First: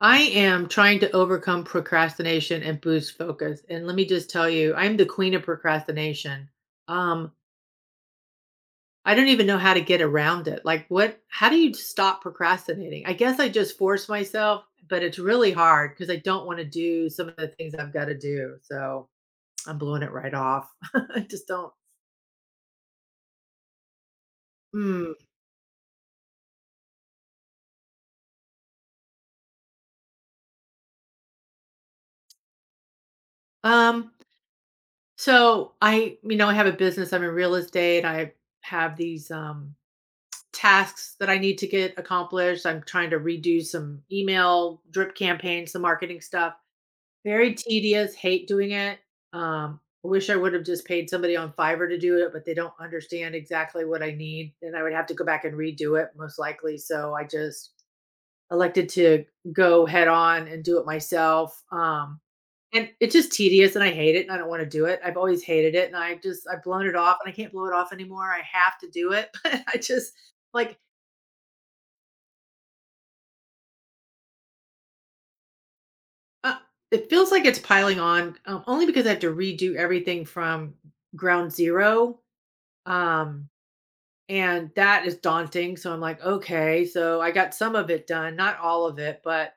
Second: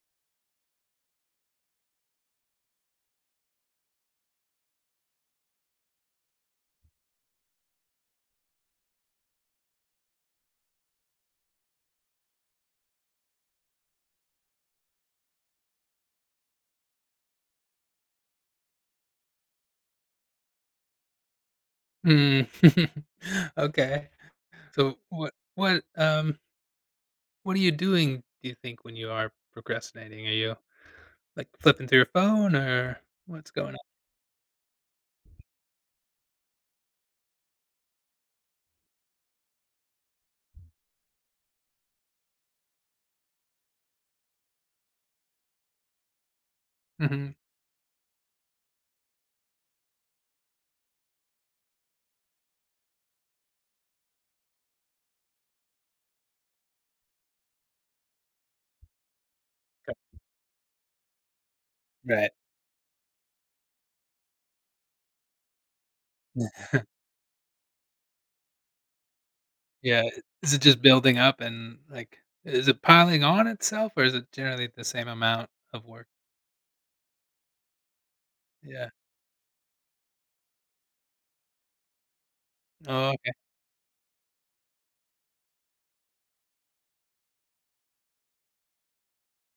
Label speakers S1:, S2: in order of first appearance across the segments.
S1: I am trying to overcome procrastination and boost focus. And let me just tell you, I'm the queen of procrastination. Um, I don't even know how to get around it. Like, what, how do you stop procrastinating? I guess I just force myself, but it's really hard because I don't want to do some of the things I've got to do. So I'm blowing it right off. I just don't.
S2: Mm. Okay. So
S1: Mm.
S2: what what are you doing do you think when you are procrastinating? Are you like flipping through your phone or what's going on?
S1: Um, so I have a business. I'm in real estate. I have these tasks that I need to get accomplished. I'm trying to redo some email drip campaigns, some marketing stuff.
S2: Hmm.
S1: Very tedious, hate doing it. Um, I wish I would have just paid somebody on Fiverr to do it, but they don't understand exactly what I need. And I would have to go back and redo it most likely. So I just elected to go head on and do it myself. Um,
S2: Right.
S1: and it's just tedious and I hate it and I don't want to do it. I've always hated it and I just, I've blown it off and I can't blow it off anymore. I have to do it. But I
S2: Yeah.
S1: just,
S2: Is it
S1: like
S2: just building up and like is it piling on itself or is it generally the same amount of work?
S1: Uh, it feels like it's piling on, only
S2: Yeah.
S1: because I have to redo everything from ground zero.
S2: Oh, okay.
S1: Um, and that is daunting. So I'm like, okay, so I got some of it done, not all of it, but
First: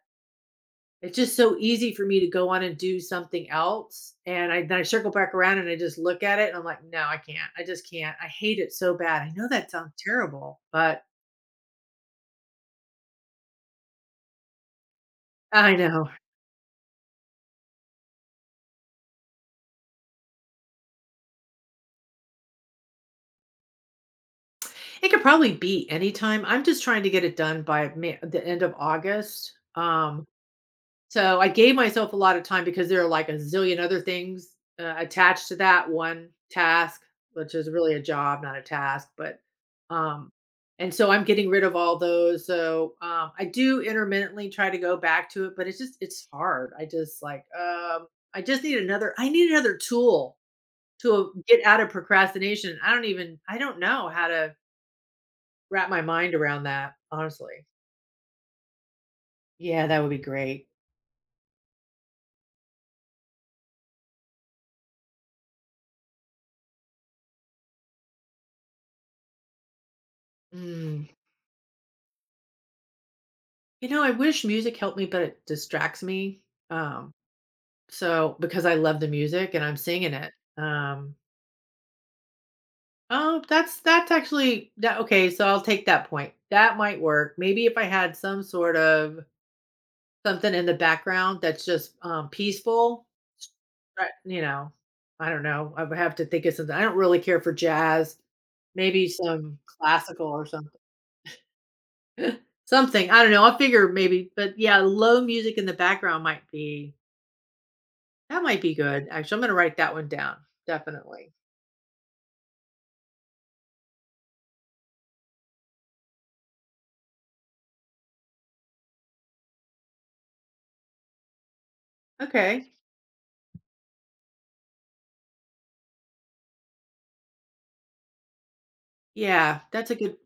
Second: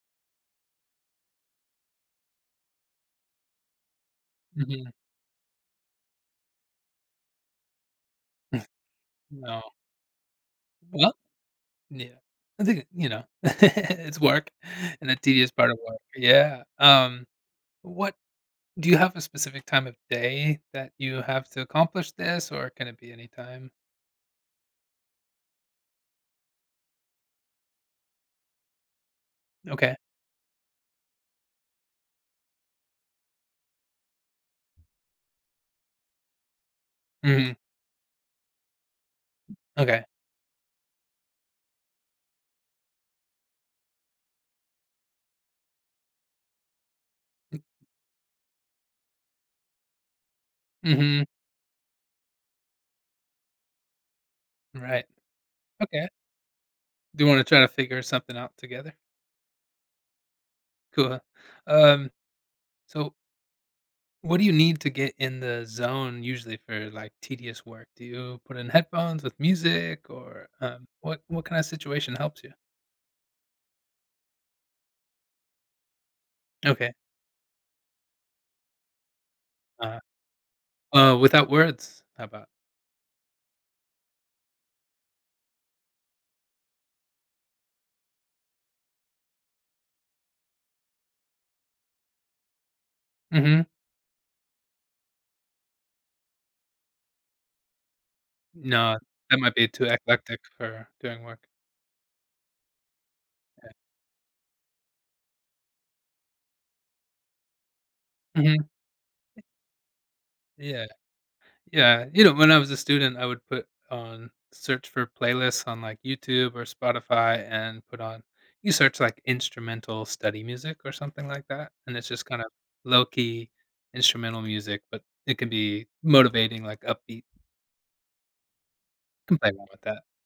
S1: it's just so easy for me to go on and do something else. And I then I
S2: Hmm.
S1: circle back around and I just look at it and I'm like, no, I can't. I just can't. I hate it so bad. I know
S2: No.
S1: that sounds terrible, but
S2: Well, yeah. I think it's work and the tedious part
S1: I
S2: of work.
S1: know.
S2: Yeah. What, do you have a specific time of day that you have to accomplish this, or can it be any time?
S1: It could probably be anytime. I'm just trying to get it done by May, the end of August.
S2: Okay.
S1: So I gave myself a lot of time because there are like a zillion other things attached to that one task, which
S2: Mhm.
S1: is really a job, not a task. But,
S2: Okay.
S1: um, and so I'm getting rid of all those. So I do intermittently try to go back to it, but it's hard. I just need another, I need another tool
S2: Mhm.
S1: to get out of procrastination. I don't know how to
S2: Right.
S1: wrap my
S2: Okay.
S1: mind around that,
S2: Do you wanna try
S1: honestly.
S2: to figure something out together?
S1: Yeah, that would be great.
S2: Cool. Um, so what do you need to get in the zone usually for, like, tedious work? Do you put in headphones with music or,
S1: Mm.
S2: what kinda situation helps you?
S1: You know, I wish music helped me, but it distracts me.
S2: Okay.
S1: Um, so because I love the music and I'm
S2: Uh,
S1: singing it. Um,
S2: Without words, how about?
S1: oh, that's actually that okay, so I'll take that point. That might work. Maybe if I had some sort of something in the background that's just peaceful,
S2: Mhm.
S1: right, I don't know. I would have to think of something. I don't really care for jazz,
S2: No,
S1: maybe
S2: that might
S1: some
S2: be too
S1: classical
S2: eclectic
S1: or something.
S2: for doing work.
S1: Something. I don't know. I'll figure maybe, but yeah, low music in the background might be That might
S2: Mhm.
S1: be good, actually. I'm gonna write that one down,
S2: Yeah.
S1: definitely.
S2: Yeah, you know, when I was a student, I would put on search for playlists on like YouTube or Spotify and put on, you search like instrumental study music or something like that, and it's just kind of
S1: Okay.
S2: low key instrumental music, but it can be motivating, like upbeat. Can play
S1: Yeah,
S2: around with
S1: that's a
S2: that.
S1: good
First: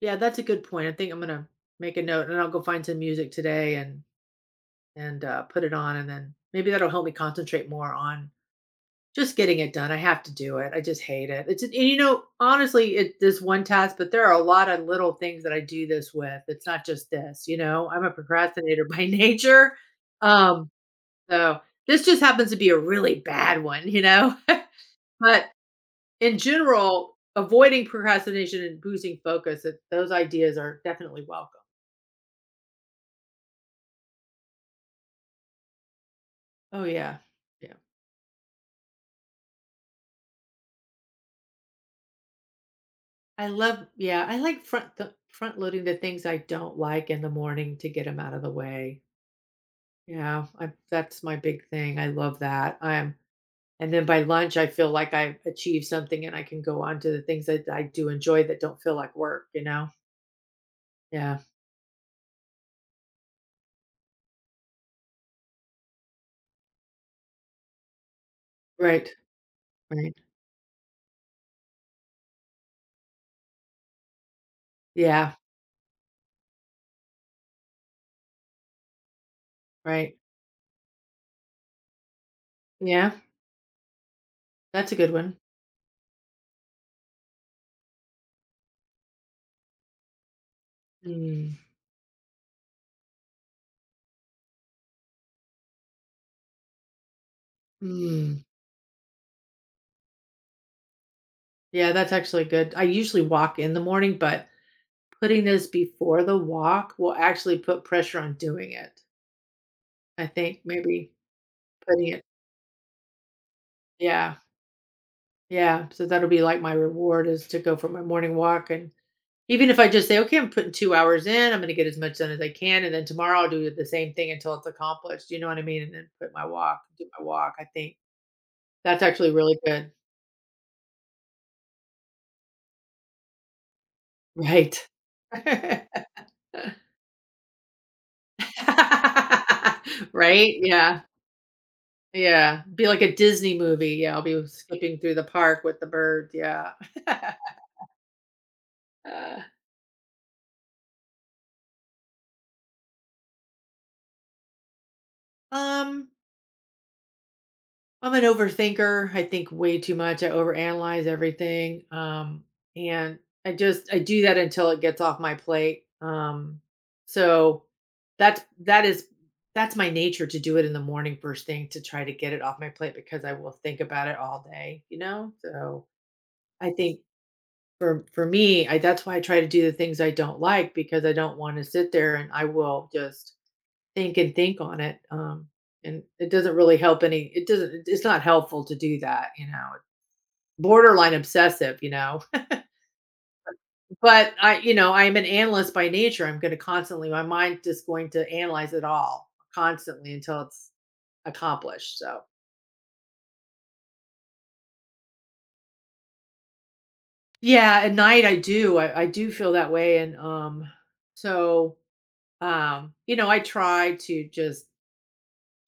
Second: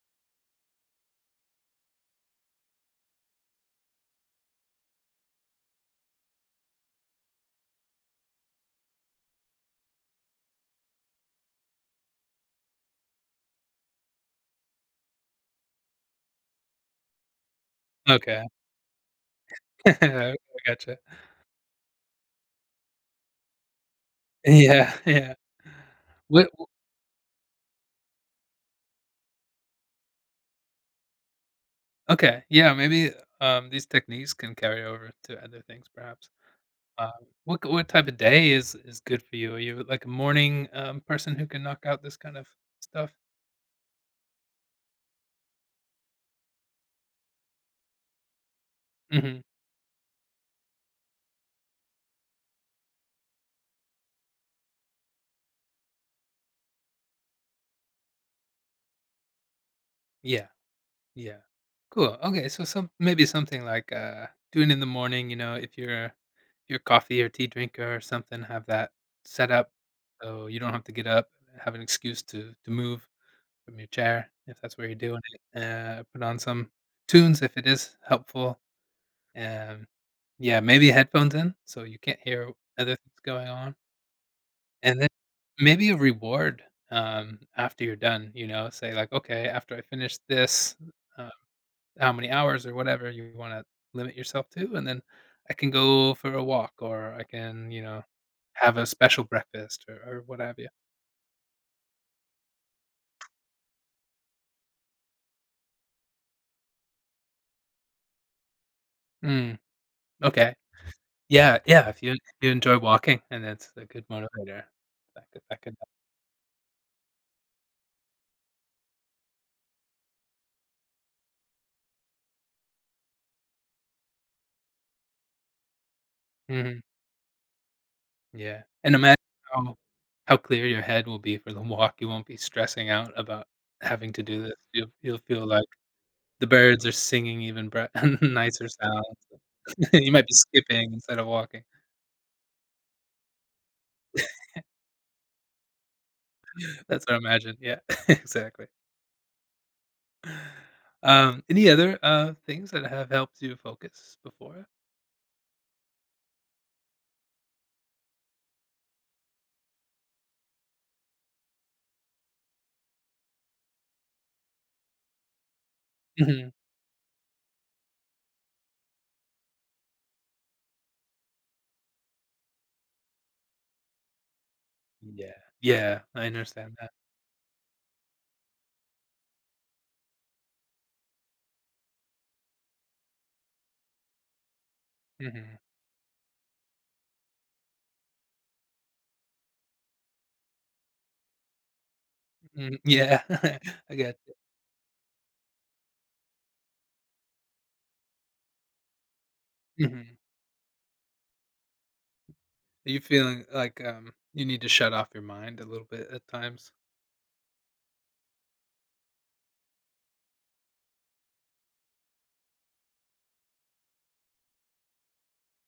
S1: yeah, that's a good point. I think I'm gonna make a note, and I'll go find some music today, and put it on, and then maybe that'll help me concentrate more on just getting it done. I have to do it, I just hate it. It's and, you know, Honestly, it this one task, but there are a lot of little things that I do this with. It's not just this, you know? I'm a
S2: Okay.
S1: procrastinator by nature,
S2: I
S1: um,
S2: gotcha.
S1: so this just happens to be a really bad one, you know?
S2: Yeah, yeah.
S1: But in
S2: What?
S1: general, avoiding procrastination and boosting focus, that those ideas are definitely welcome.
S2: Okay, yeah. Maybe, these techniques can carry over to other things, perhaps.
S1: Oh,
S2: Uh,
S1: yeah.
S2: what k
S1: Yeah.
S2: what type of day is good for you? Are you, like, a morning, person who can knock out this kind of stuff?
S1: I like front the front loading the things I don't like in the morning to get them out of the way.
S2: Mhm.
S1: Yeah, I that's my big thing. I love that. I'm and then by lunch, I feel like I've achieved something and I can go on to the things that I do enjoy that don't feel like work, you know?
S2: Yeah,
S1: Yeah.
S2: yeah. Cool, okay, so some, maybe something like, doing in the morning, you know, if you're a coffee or tea drinker or something, have that
S1: Right.
S2: set up
S1: Right.
S2: so you don't have to get up, have an excuse to move from your chair if that's where you're doing
S1: Yeah.
S2: it. Put on some tunes if it is helpful, um,
S1: Right.
S2: yeah, maybe headphones in so you can't hear other
S1: Yeah.
S2: things going on.
S1: That's a
S2: And then
S1: good one.
S2: maybe a reward, after you're done, you know, say like, "Okay, after I finish this, uh,
S1: Mm.
S2: how many hours," or whatever you wanna limit yourself to, and then I can go for a walk, or I can, you know,
S1: Mm.
S2: have a special breakfast or what have you.
S1: Yeah, that's actually good. I usually walk in the morning, but putting this before the walk will actually put pressure on doing it.
S2: Mm,
S1: I
S2: okay.
S1: think maybe
S2: Yeah, yeah, if
S1: putting
S2: you if
S1: it
S2: you enjoy walking, and that's a good
S1: Yeah,
S2: motivator. That could, that could.
S1: yeah. So that'll be like my reward is to go for my morning walk. And even if I just say, "Okay, I'm putting 2 hours in, I'm gonna get as much done as I can, and then tomorrow I'll do the same thing until it's accomplished." You know what I mean? And then put my walk,
S2: Mhm,
S1: do my walk. I think
S2: yeah, and
S1: that's
S2: imagine
S1: actually really
S2: how
S1: good.
S2: how clear your head will be for the walk, you won't be stressing out about having to do this.
S1: Right.
S2: You'll feel like, the birds are singing even bri nicer sounds. You might be
S1: Right?
S2: skipping
S1: Yeah.
S2: instead of walking.
S1: Yeah, be like a Disney movie. Yeah, I'll be skipping through the park with the bird. Yeah.
S2: That's what I imagine, yeah, exactly.
S1: Uh,
S2: Any other, things that have helped you focus before?
S1: um, I'm an overthinker. I think way too much. I overanalyze everything. And I just I do that until it gets off my plate.
S2: Mhm.
S1: So that's that is that's my nature to do it in the morning first thing to try to get it off my plate, because I will think about it all day, you know?
S2: Yeah.
S1: So
S2: Yeah, I
S1: I
S2: understand that.
S1: think for me, I that's why I try to do the things I don't like, because I don't want to sit there and I will just think and think on it. Um,
S2: Mhm.
S1: and it doesn't really help any. It doesn't. It's not helpful to do that. You know, borderline obsessive. You know,
S2: Mm, yeah, I get
S1: but
S2: you.
S1: I am an analyst by nature. I'm going to constantly. My mind just going to analyze it all constantly
S2: Mhm.
S1: until it's accomplished. So
S2: Are you feeling like, you need to shut off your mind a little bit at times?
S1: yeah, at night I do. I do feel that way, and so I try to just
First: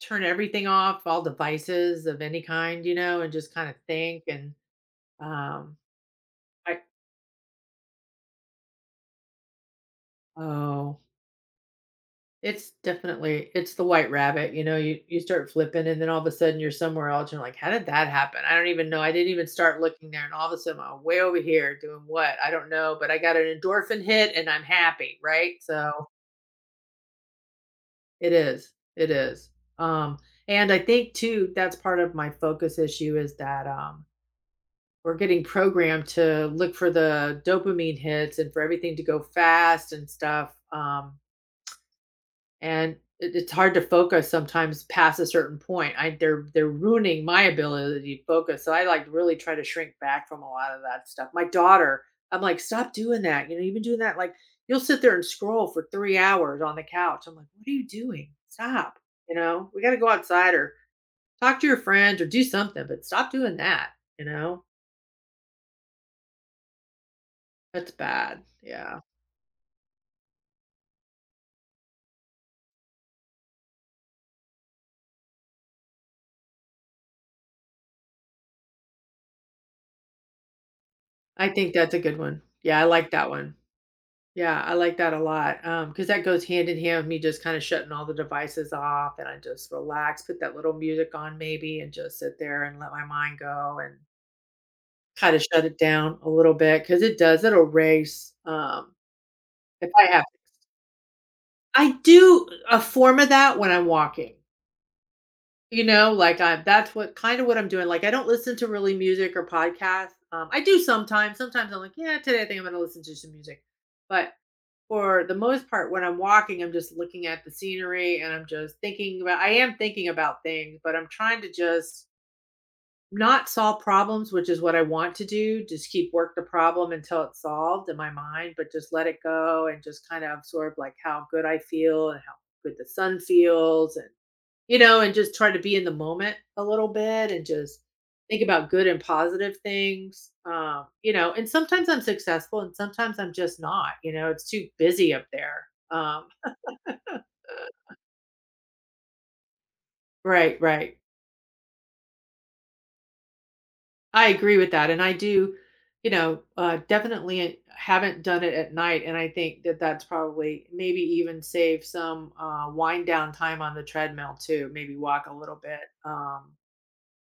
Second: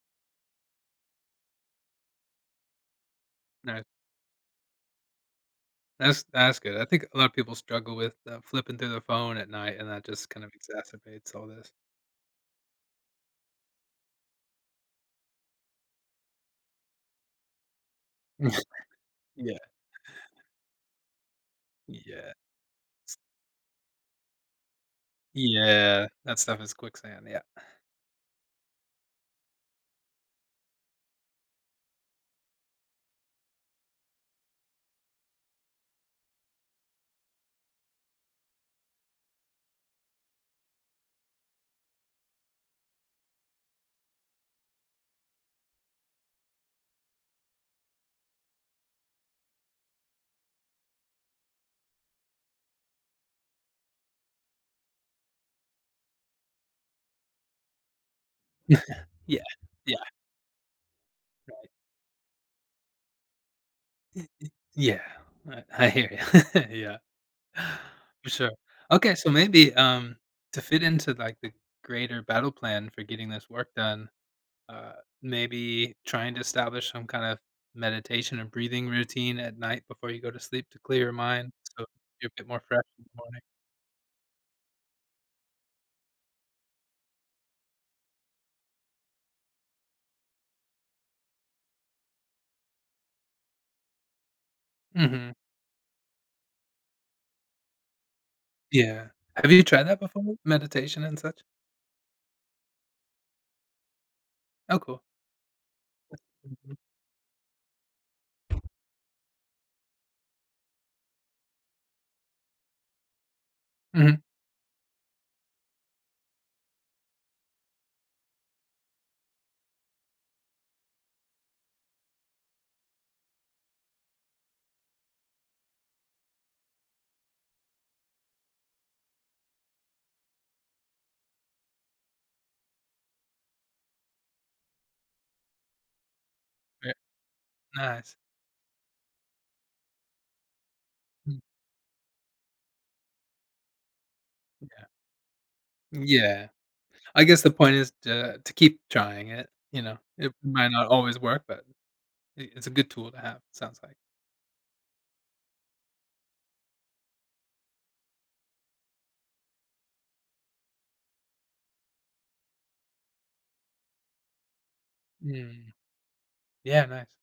S1: turn everything off, all devices of any kind, you know, and just kind of
S2: No.
S1: think and um
S2: That's good.
S1: I
S2: I think a lot of people struggle with, flipping through the phone at night, and that just kind of
S1: oh,
S2: exacerbates all this.
S1: it's definitely it's the white rabbit, you know. You start flipping and then all of a sudden you're somewhere else, you're like, how did that happen? I don't even know. I didn't even
S2: Yeah.
S1: start looking there and all of a sudden I'm way over here doing
S2: Yeah.
S1: what? I don't know, but I got an endorphin hit and I'm happy, right? So
S2: Yeah, that stuff is quicksand, yeah.
S1: it is. It is. Um and I think too that's part of my focus issue, is that we're getting programmed to look for the dopamine hits and for everything to go fast and stuff. And it's hard to focus sometimes past a certain point. I they're ruining my ability to focus. So I like really try to shrink back from a lot of that stuff. My daughter, I'm like, stop doing that. You know, you've been doing that. Like you'll sit there and scroll for 3 hours on the couch. I'm like, what are you doing? Stop. You
S2: Yeah,
S1: know, we got to
S2: yeah.
S1: go outside or talk to your friends or do something, but stop doing that. You
S2: Y-
S1: know,
S2: yeah, I hear you. Yeah,
S1: that's
S2: for
S1: bad.
S2: sure.
S1: Yeah.
S2: Okay, so maybe, to fit into, like, the greater battle plan for getting this work done, uh, maybe trying to establish some kind of meditation and breathing routine at night before you go to sleep to clear your
S1: I
S2: mind,
S1: think
S2: so
S1: that's a good
S2: you're
S1: one.
S2: a bit more
S1: Yeah,
S2: fresh
S1: I
S2: in
S1: like
S2: the
S1: that
S2: morning.
S1: one. Yeah, I like that a lot, because that goes hand in hand with me just kinda shutting all the devices off, and I just relax, put that little music on maybe, and just sit there and let my mind go and
S2: Mhm,
S1: kinda shut it down a little bit, because it does, it'll race,
S2: yeah. Have you tried
S1: if
S2: that
S1: I have
S2: before? Meditation and such?
S1: I do a form of that when I'm walking.
S2: Oh, cool.
S1: You know, like, I
S2: Mhm,
S1: that's what kind of what I'm doing. Like, I don't listen to really music or podcasts, I do sometimes. Sometimes I'm like, "Yeah, today I think I'm gonna listen to some music,"
S2: mhm,
S1: but for the most part, when I'm walking, I'm just looking at the scenery, and I'm just thinking about things, but I'm trying to just not solve problems, which is what I want to do, just keep work the problem until it's solved in my mind, but just let it go and just kind of absorb, like, how good I feel and how good the sun feels, and and just try to be in the moment a little
S2: yeah,
S1: bit and just
S2: nice.
S1: think about good and positive things. Um, you know,
S2: Mm,
S1: and sometimes I'm successful and sometimes I'm just not, you know, it's too
S2: yeah.
S1: busy up there.
S2: Yeah. I guess the point is to keep trying it, you know? It
S1: Right,
S2: might not
S1: right.
S2: always work, but I it's a good tool to have, sounds like.
S1: I agree with that. And I do, definitely haven't done it at night. And I think that that's probably maybe even save some wind down time on the treadmill too. Maybe walk a little
S2: Mm.
S1: bit um,
S2: Yeah, nice.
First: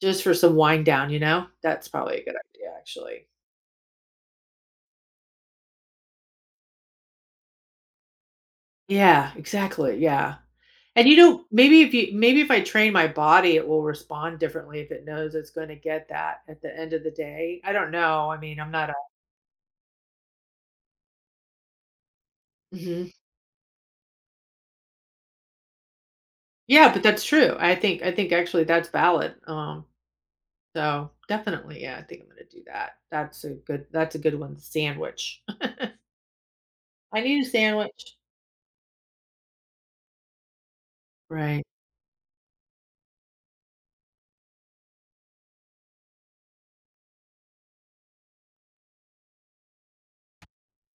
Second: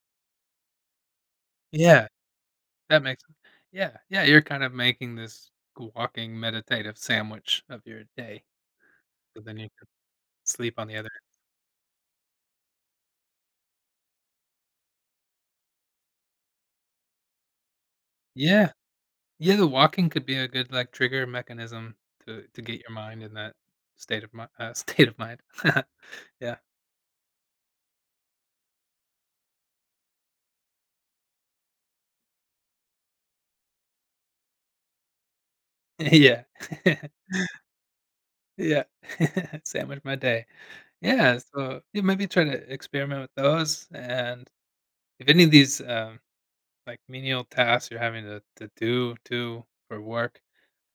S1: just for some wind down, you know? That's
S2: Yeah,
S1: probably a good idea,
S2: that makes,
S1: actually.
S2: yeah, yeah, you're kind of making this walking meditative sandwich of your day,
S1: Yeah,
S2: so then you can
S1: exactly, yeah.
S2: sleep on the
S1: And,
S2: other.
S1: you know, maybe if I train my body, it will respond differently if it knows it's gonna get that at the end of the day. I don't know, I mean, I'm
S2: Yeah.
S1: not a.
S2: Yeah, the walking could be a good, like, trigger mechanism to get your
S1: Mhm.
S2: mind in that state of mi state of mind. Yeah.
S1: Yeah, but that's true. I think actually that's valid, so definitely, yeah, I think I'm gonna do that. That's a good one, sandwich.
S2: Yeah.
S1: I need a sandwich.
S2: Yeah. Sandwich my day. Yeah,
S1: Right.
S2: so, yeah, maybe try to experiment with those, and if any of these, like, menial tasks you're having to do too for work,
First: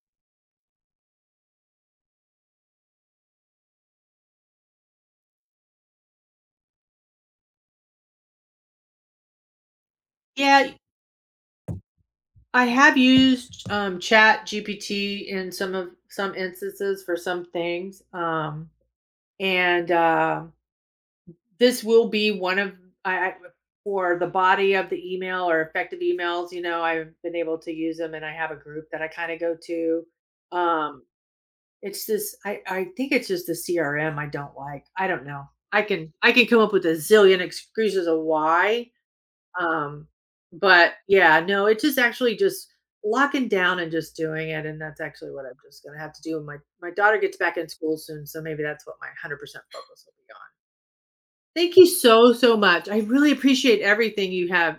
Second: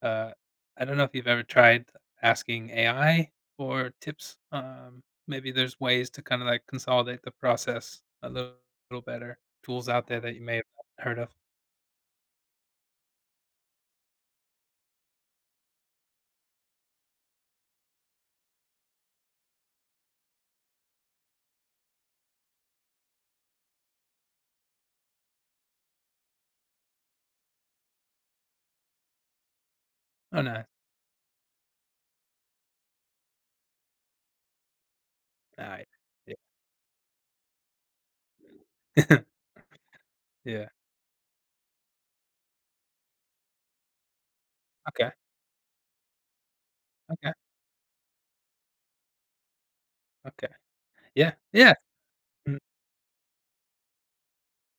S2: uh, I don't know if you've ever tried asking AI for tips, maybe there's ways to kinda, like, consolidate the process a little better, tools out there that you may have
S1: Yeah,
S2: not heard of.
S1: I have used, Chat GPT in some instances for some things, and this will be one of I for the body of the email or effective emails, you know. I've been able to use them and I have a group that I kind of go to.
S2: Oh, no.
S1: Um it's this I think it's just the CRM I don't like. I don't know. I
S2: Alright.
S1: can I
S2: Yeah.
S1: can come up with a zillion excuses of why. Um
S2: Yeah.
S1: but yeah, no, it's just actually just locking down and just doing it, and that's
S2: Okay,
S1: actually what I'm just going to have to do. My daughter
S2: okay,
S1: gets back in school soon, so maybe that's what my 100% focus will be on.
S2: okay. Yeah, yeah,
S1: Thank you so, so
S2: mm,
S1: much. I really appreciate everything you have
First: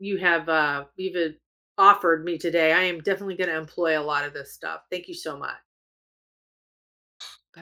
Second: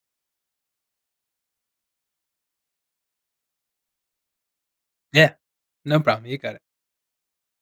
S1: you have uh even offered me today. I am definitely going to employ a lot of this stuff. Thank you
S2: yeah.
S1: so much.
S2: No problem, you got it.